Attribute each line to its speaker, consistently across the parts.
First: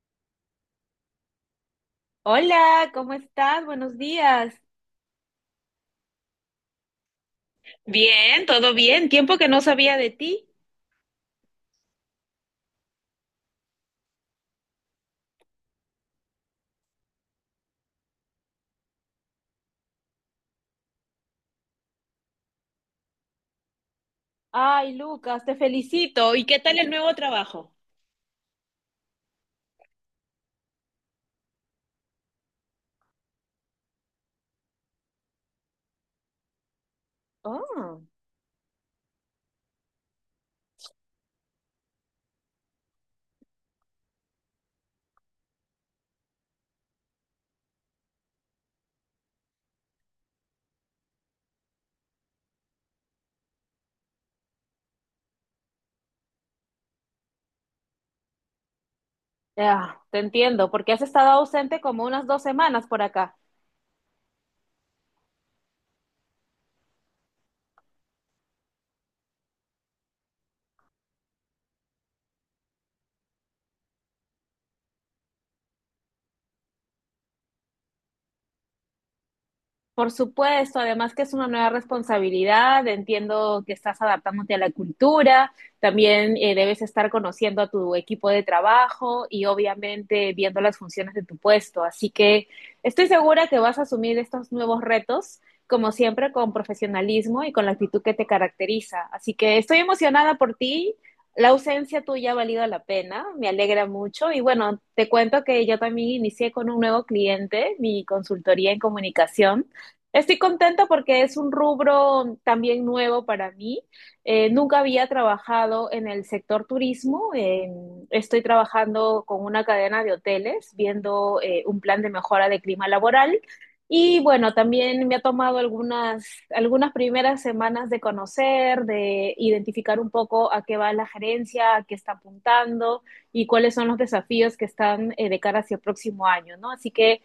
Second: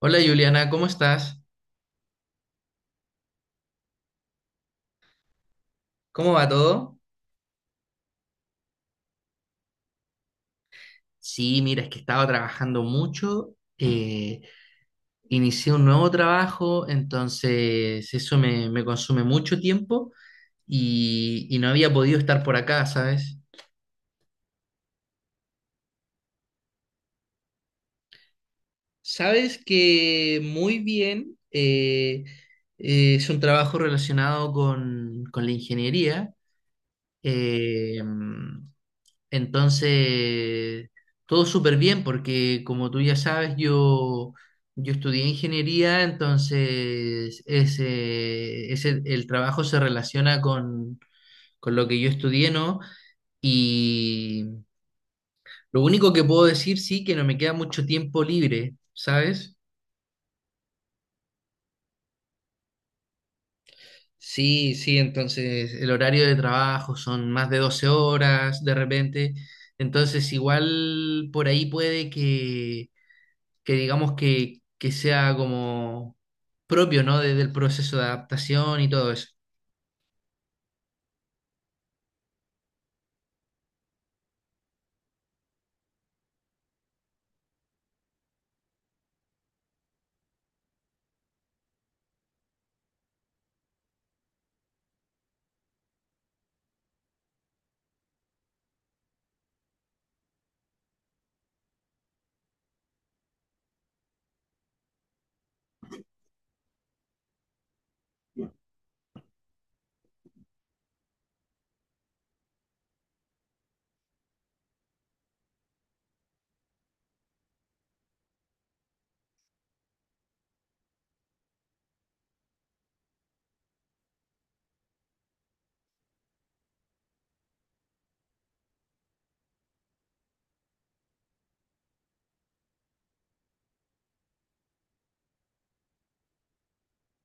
Speaker 1: Hola Juliana, ¿cómo estás?
Speaker 2: Hola, ¿cómo estás? Buenos días.
Speaker 1: ¿Cómo va todo?
Speaker 2: Bien, todo bien. Tiempo que no sabía de ti.
Speaker 1: Sí, mira, es que estaba trabajando mucho, inicié un nuevo trabajo, entonces eso me consume mucho tiempo y no había podido estar por acá, ¿sabes?
Speaker 2: Ay, Lucas, te felicito. ¿Y qué tal el nuevo trabajo?
Speaker 1: Sabes que muy bien, es un trabajo relacionado con la ingeniería. eh,
Speaker 2: Oh,
Speaker 1: Entonces, todo súper bien porque como tú ya sabes, yo estudié ingeniería, entonces el trabajo se relaciona con lo que yo estudié, ¿no? Y lo único que puedo decir, sí, que no me queda mucho tiempo libre, ¿sabes?
Speaker 2: ya, te entiendo, porque has estado ausente como unas 2 semanas por acá.
Speaker 1: Sí, sí, entonces el horario de trabajo son más de 12 horas de repente, entonces igual por ahí puede que que sea como propio, ¿no? Desde el proceso de adaptación y todo eso.
Speaker 2: Por supuesto, además que es una nueva responsabilidad, entiendo que estás adaptándote a la cultura, también debes estar conociendo a tu equipo de trabajo y obviamente viendo las funciones de tu puesto. Así que estoy segura que vas a asumir estos nuevos retos, como siempre, con profesionalismo y con la actitud que te caracteriza. Así que estoy emocionada por ti. La ausencia tuya ha valido la pena, me alegra mucho y bueno, te cuento que yo también inicié con un nuevo cliente, mi consultoría en comunicación. Estoy contenta porque es un rubro también nuevo para mí. Nunca había trabajado en el sector turismo. Estoy trabajando con una cadena de hoteles, viendo un plan de mejora de clima laboral. Y bueno, también me ha tomado algunas primeras semanas de conocer, de identificar un poco a qué va la gerencia, a qué está apuntando y cuáles son los desafíos que están de cara hacia el próximo año, ¿no? Así que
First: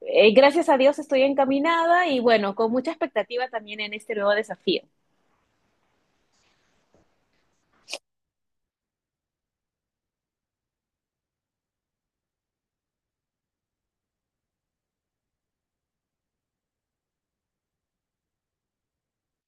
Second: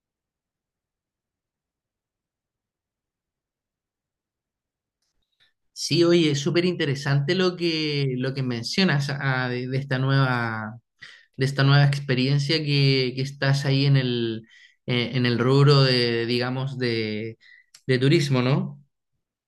Speaker 2: gracias a Dios estoy encaminada y bueno, con mucha expectativa también en este nuevo desafío.
Speaker 1: Sí, oye, es súper interesante lo que mencionas ah, de esta nueva experiencia que estás ahí en el rubro de, digamos, de turismo, ¿no?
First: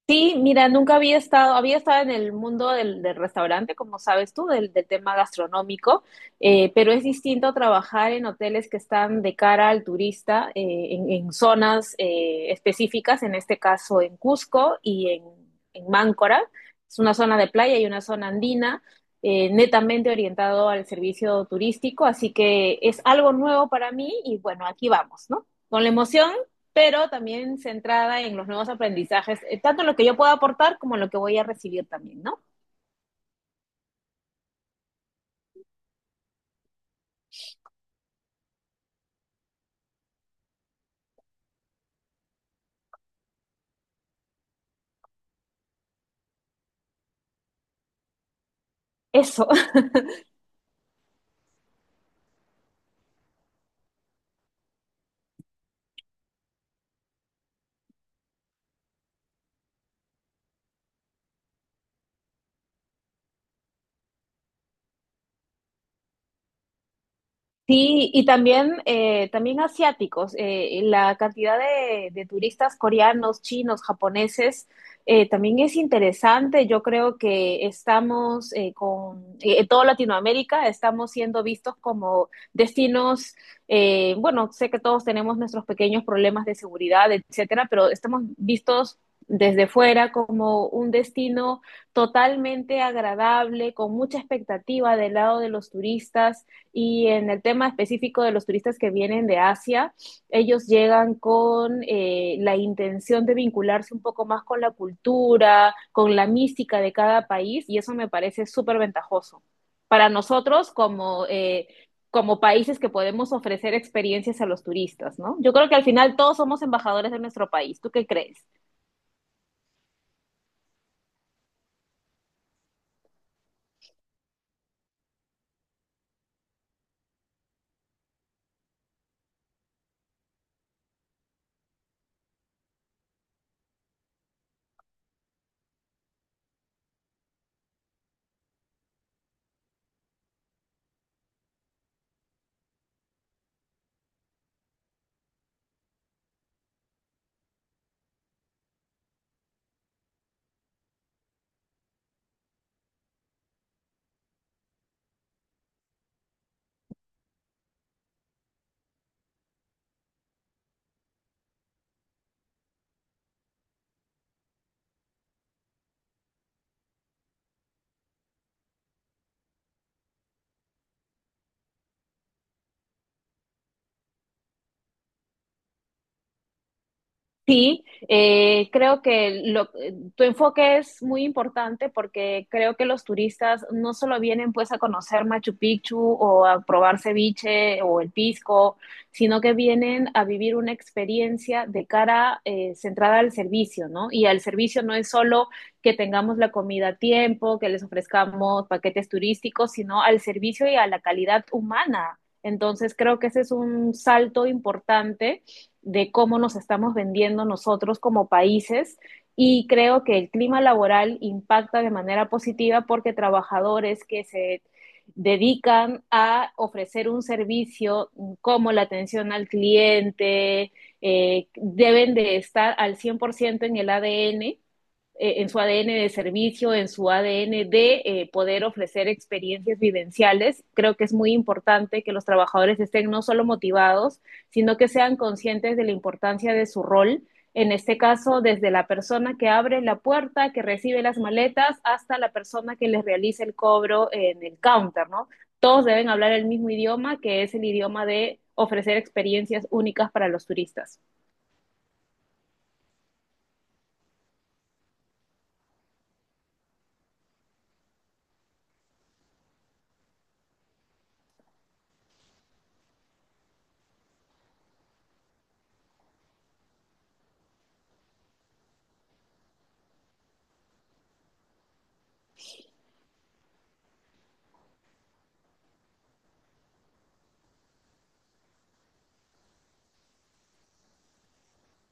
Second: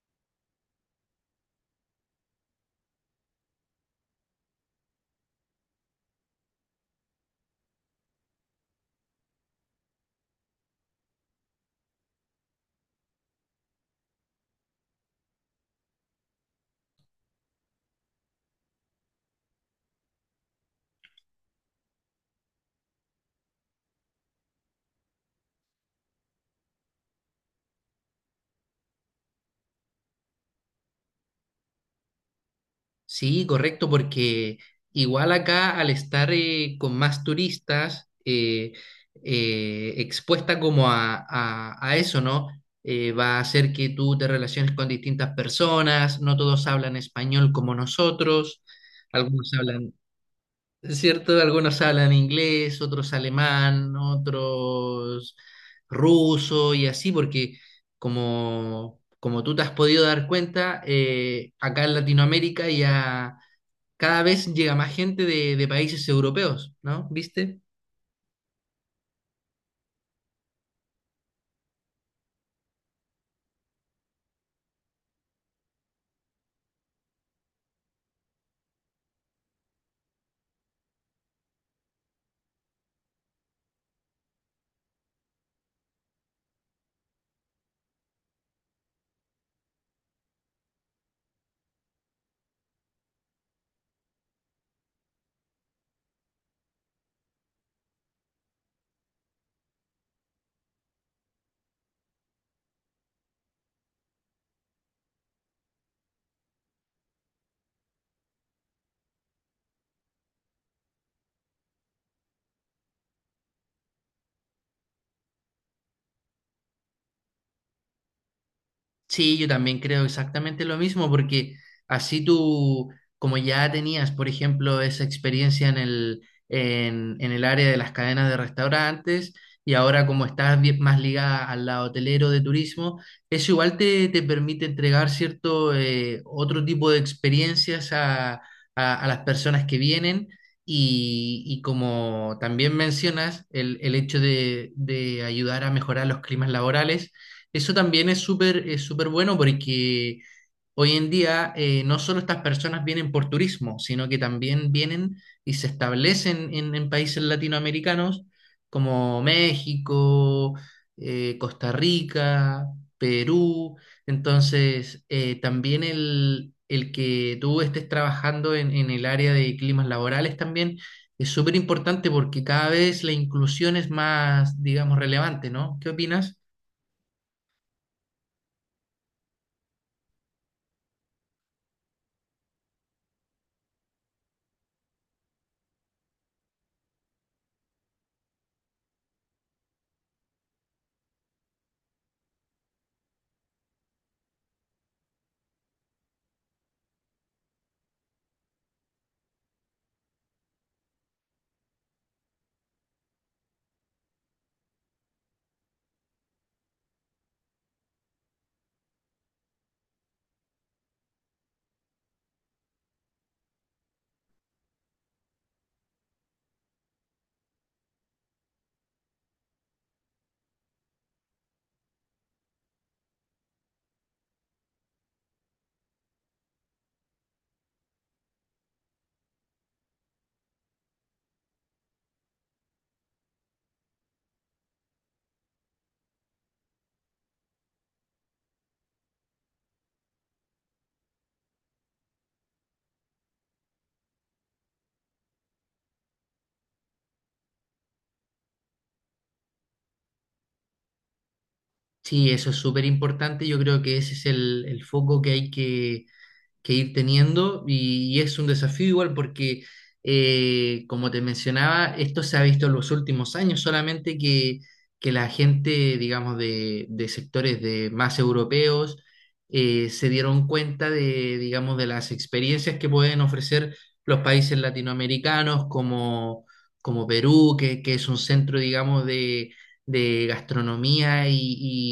Speaker 2: Sí, mira, nunca había estado en el mundo del restaurante, como sabes tú, del tema gastronómico, pero es distinto trabajar en hoteles que están de cara al turista, en zonas específicas, en este caso en Cusco y en Máncora. Es una zona de playa y una zona andina, netamente orientado al servicio turístico, así que es algo nuevo para mí y bueno, aquí vamos, ¿no? Con la emoción pero también centrada en los nuevos aprendizajes, tanto en lo que yo puedo aportar como en lo que voy a recibir también, ¿no?
Speaker 1: Sí, correcto, porque igual acá al estar con más turistas, expuesta como a, a eso, ¿no? Va a hacer que tú te relaciones con distintas personas, no todos hablan español como nosotros,
Speaker 2: Eso.
Speaker 1: algunos hablan, ¿cierto? Algunos hablan inglés, otros alemán, otros ruso y así, porque como tú te has podido dar cuenta, acá en Latinoamérica ya cada vez llega más gente de países europeos, ¿no? ¿Viste?
Speaker 2: Sí, y también asiáticos. La cantidad de turistas coreanos, chinos, japoneses, también es interesante. Yo creo que estamos con en toda Latinoamérica, estamos siendo vistos como destinos. Bueno, sé que todos tenemos nuestros pequeños problemas de seguridad, etcétera, pero estamos vistos desde fuera como un destino totalmente agradable, con mucha expectativa del lado de los turistas y en el tema específico de los turistas que vienen de Asia, ellos llegan con la intención de vincularse un poco más con la cultura, con la mística de cada país, y eso me parece súper ventajoso. Para nosotros, como países que podemos ofrecer experiencias a los turistas, ¿no? Yo creo que al final todos somos embajadores de nuestro país. ¿Tú qué crees?
Speaker 1: Sí, yo también creo exactamente lo mismo, porque así tú, como ya tenías, por ejemplo, esa experiencia en el, en el área de las cadenas de restaurantes, y ahora como estás más ligada al lado hotelero de turismo, eso igual te permite entregar cierto otro tipo de experiencias a, a las personas que vienen. Y como también mencionas, el hecho de ayudar a mejorar los climas laborales, eso también es súper bueno porque hoy en día no solo estas personas vienen por turismo, sino que también vienen y se establecen en países latinoamericanos como México, Costa Rica, Perú. Entonces, también el que tú estés trabajando en el área de climas laborales también es súper importante porque cada vez la inclusión es más, digamos, relevante, ¿no? ¿Qué opinas?
Speaker 2: Sí, creo que tu enfoque es muy importante porque creo que los turistas no solo vienen pues a conocer Machu Picchu o a probar ceviche o el pisco, sino que vienen a vivir una experiencia de cara centrada al servicio, ¿no? Y al servicio no es solo que tengamos la comida a tiempo, que les ofrezcamos paquetes turísticos, sino al servicio y a la calidad humana. Entonces creo que ese es un salto importante de cómo nos estamos vendiendo nosotros como países y creo que el clima laboral impacta de manera positiva porque trabajadores que se dedican a ofrecer un servicio como la atención al cliente, deben de estar al 100% en el ADN, en su ADN de servicio, en su ADN de poder ofrecer experiencias vivenciales. Creo que es muy importante que los trabajadores estén no solo motivados, sino que sean conscientes de la importancia de su rol, en este caso desde la persona que abre la puerta, que recibe las maletas, hasta la persona que les realiza el cobro en el counter, ¿no? Todos deben hablar el mismo idioma, que es el idioma de ofrecer experiencias únicas para los turistas.
Speaker 1: Sí, eso es súper importante. Yo creo que ese es el foco que hay que ir teniendo y es un desafío igual porque, como te mencionaba, esto se ha visto en los últimos años, solamente que la gente, digamos, de sectores de más europeos, se dieron cuenta de, digamos, de las experiencias que pueden ofrecer los países latinoamericanos como, como Perú, que es un centro, digamos, de gastronomía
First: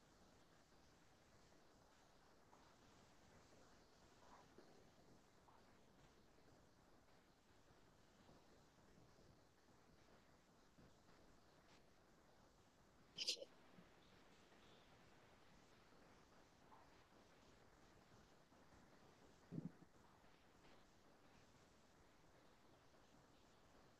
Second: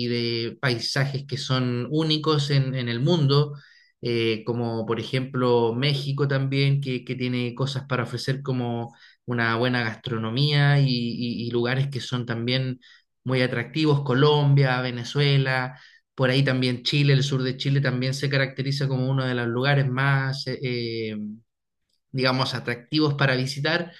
Speaker 1: y de paisajes que son únicos en el mundo, como por ejemplo México también, que tiene cosas para ofrecer como una buena gastronomía y, y lugares que son también muy atractivos, Colombia, Venezuela, por ahí también Chile, el sur de Chile también se caracteriza como uno de los lugares más, digamos, atractivos para visitar.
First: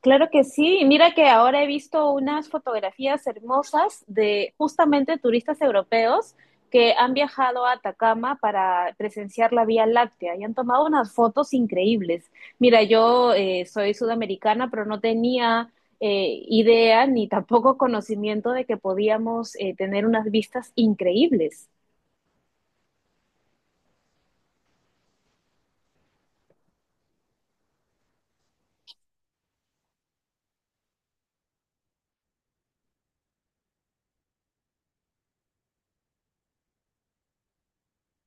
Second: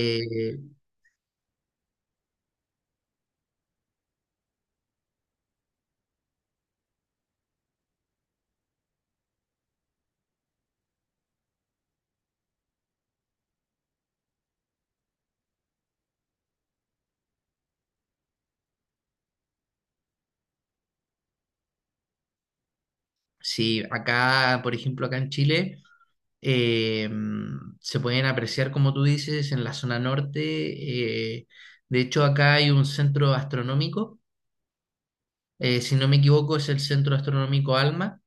Speaker 2: Claro que sí. Mira que ahora he visto unas fotografías hermosas de justamente turistas europeos que han viajado a Atacama para presenciar la Vía Láctea y han tomado unas fotos increíbles. Mira, yo soy sudamericana, pero no tenía idea ni tampoco conocimiento de que podíamos tener unas vistas increíbles.
Speaker 1: sí, acá, por ejemplo, acá en Chile. eh, Se pueden apreciar, como tú dices, en la zona norte. De hecho, acá hay un centro astronómico, si no me equivoco, es el Centro Astronómico ALMA,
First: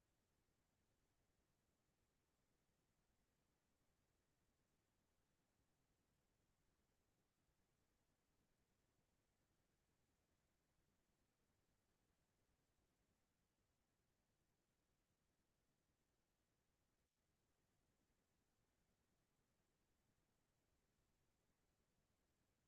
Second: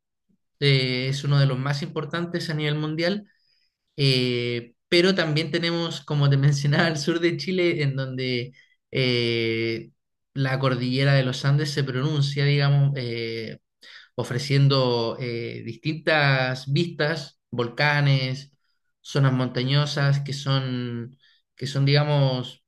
Speaker 1: es uno de los más importantes a nivel mundial, pero también tenemos, como te mencionaba, el sur de Chile, en donde eh, la cordillera de los Andes se pronuncia, digamos, ofreciendo distintas vistas, volcanes, zonas montañosas que son, digamos,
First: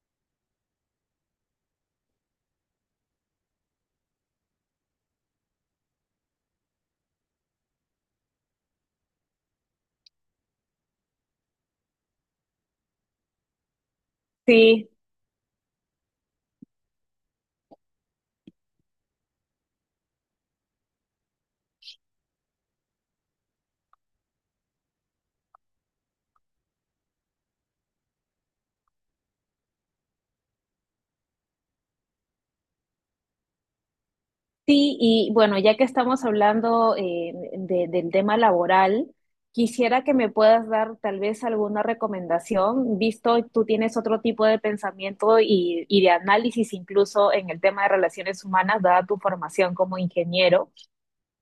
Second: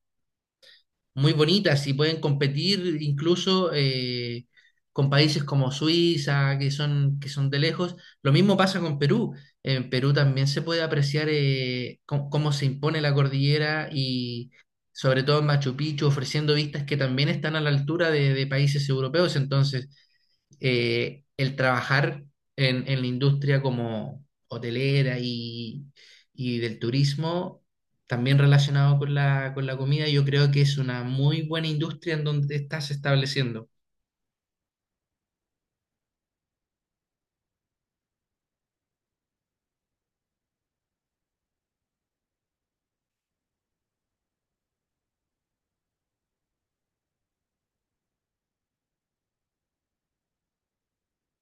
Speaker 1: muy bonitas y pueden competir incluso con países como Suiza, que son de lejos. Lo mismo pasa con Perú. En Perú también se puede apreciar cómo, cómo se impone la cordillera y
Speaker 2: Sí,
Speaker 1: sobre todo en Machu Picchu, ofreciendo vistas que también están a la altura de países europeos. Entonces, el trabajar en la industria como hotelera y del turismo, también relacionado con la comida, yo creo que es una muy buena industria en donde te estás estableciendo.
Speaker 2: sí, y bueno, ya que estamos hablando del tema laboral, quisiera que me puedas dar tal vez alguna recomendación, visto tú tienes otro tipo de pensamiento y de análisis incluso en el tema de relaciones humanas, dada tu formación como ingeniero.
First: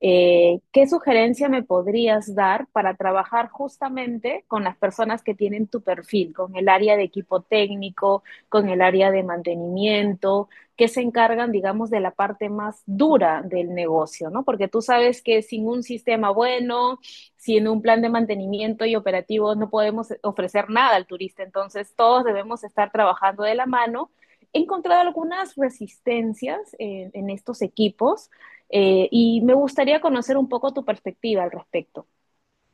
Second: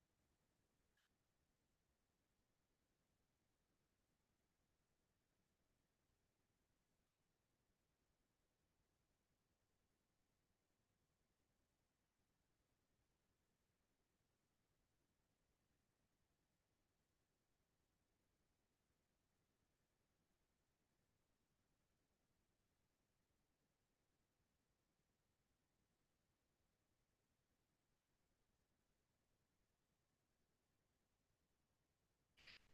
Speaker 2: ¿Qué sugerencia me podrías dar para trabajar justamente con las personas que tienen tu perfil, con el área de equipo técnico, con el área de mantenimiento, que se encargan, digamos, de la parte más dura del negocio, ¿no? Porque tú sabes que sin un sistema bueno, sin un plan de mantenimiento y operativo, no podemos ofrecer nada al turista. Entonces, todos debemos estar trabajando de la mano. He encontrado algunas resistencias en estos equipos, y me gustaría conocer un poco tu perspectiva al respecto.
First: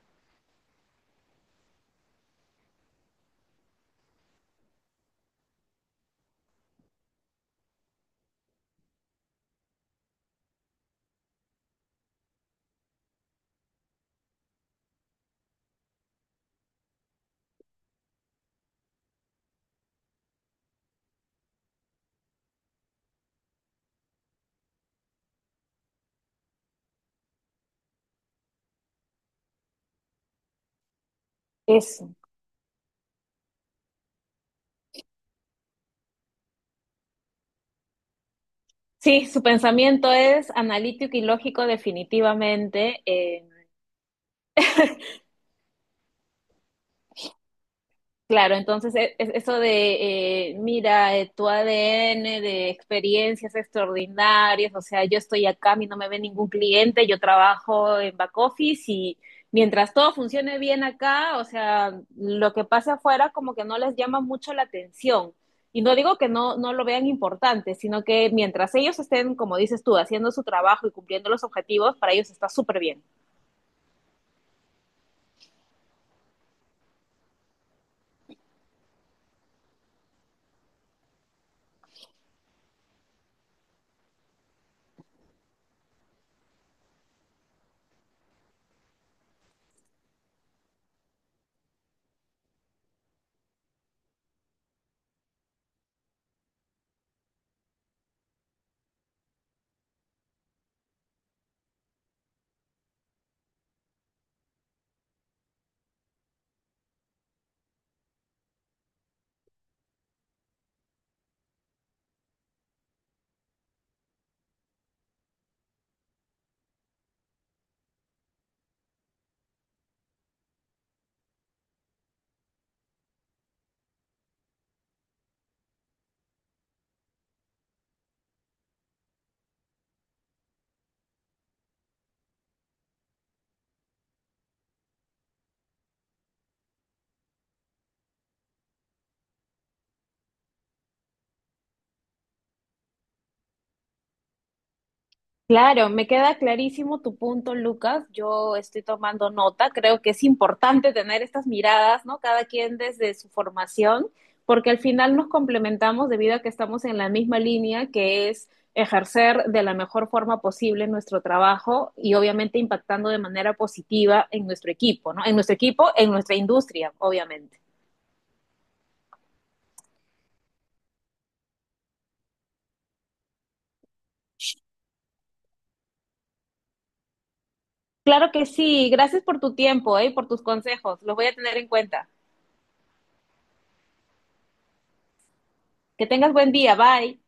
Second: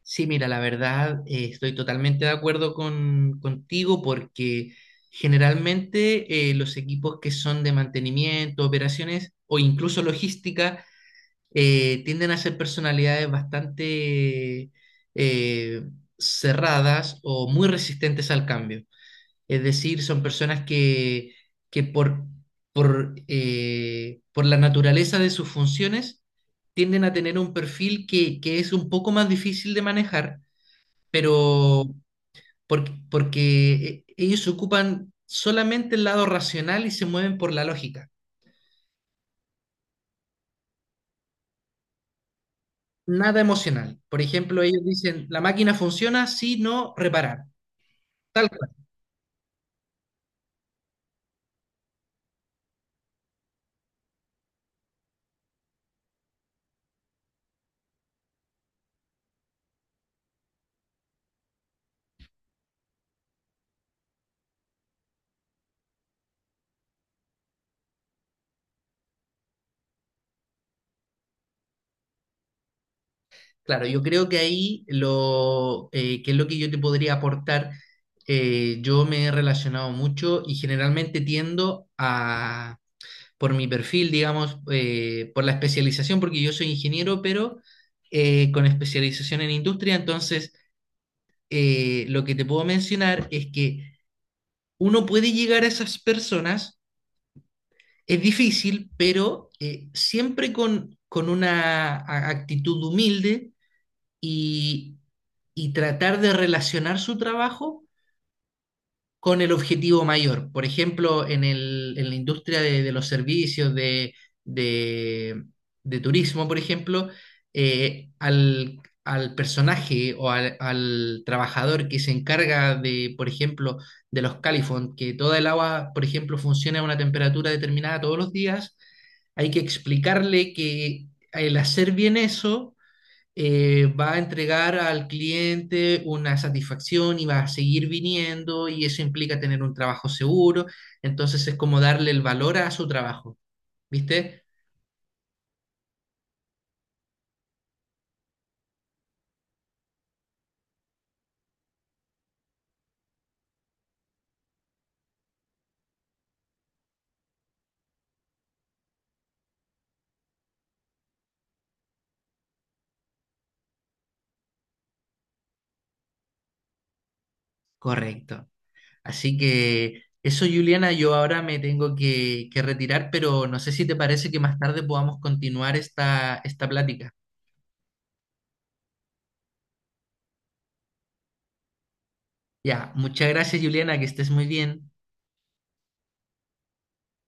Speaker 1: Sí, mira, la verdad, estoy totalmente de acuerdo con, contigo porque generalmente los equipos que son de mantenimiento, operaciones o incluso logística, tienden a ser personalidades bastante eh, cerradas o muy resistentes al cambio. Es decir, son personas que por, por la naturaleza de sus funciones tienden a tener un perfil que es un poco más difícil de manejar, pero
Speaker 2: Eso.
Speaker 1: porque, porque ellos ocupan solamente el lado racional y se mueven por la lógica.
Speaker 2: Sí, su pensamiento es analítico y lógico definitivamente.
Speaker 1: Nada emocional. Por ejemplo, ellos dicen, la máquina funciona si no reparar. Tal
Speaker 2: Claro,
Speaker 1: cual.
Speaker 2: entonces eso de, mira, tu ADN de experiencias extraordinarias, o sea, yo estoy acá, a mí no me ve ningún cliente, yo trabajo en back office y mientras todo funcione bien acá, o sea, lo que pase afuera como que no les llama mucho la atención. Y no digo que no lo vean importante, sino que mientras ellos estén, como dices tú, haciendo su trabajo y cumpliendo los objetivos, para ellos está súper bien.
Speaker 1: Claro, yo creo que ahí lo que es lo que yo te podría aportar, yo me he relacionado mucho y generalmente tiendo a, por mi perfil, digamos, por la especialización, porque yo soy ingeniero, pero con especialización en industria, entonces lo que te puedo mencionar es que uno puede llegar a esas personas. Es difícil, pero siempre con una actitud humilde y, y tratar de relacionar su trabajo con el objetivo mayor. Por ejemplo, en en la industria de los servicios de, de- de turismo, por ejemplo, al, al personaje o al, al trabajador que se encarga de, por ejemplo, de los califón, que toda el agua, por ejemplo, funcione a una temperatura determinada todos los días, hay que explicarle que el hacer bien eso va a entregar al cliente una satisfacción y va a seguir viniendo y eso implica tener un trabajo seguro. Entonces es como darle el valor a su trabajo, ¿viste?
Speaker 2: Claro, me queda clarísimo tu punto, Lucas. Yo estoy tomando nota. Creo que es importante tener estas miradas, ¿no? Cada quien desde su formación, porque al final nos complementamos debido a que estamos en la misma línea, que es ejercer de la mejor forma posible nuestro trabajo y obviamente impactando de manera positiva en nuestro equipo, ¿no? En nuestro equipo, en nuestra industria, obviamente.
Speaker 1: Correcto. Así que eso, Juliana, yo ahora me tengo que retirar, pero no sé si te parece que más tarde podamos continuar esta, esta plática.
Speaker 2: Claro que sí. Gracias por tu tiempo, ¿eh? Por tus consejos. Los voy a tener en cuenta.
Speaker 1: Ya, muchas gracias, Juliana, que estés muy bien.
Speaker 2: Que tengas buen día. Bye.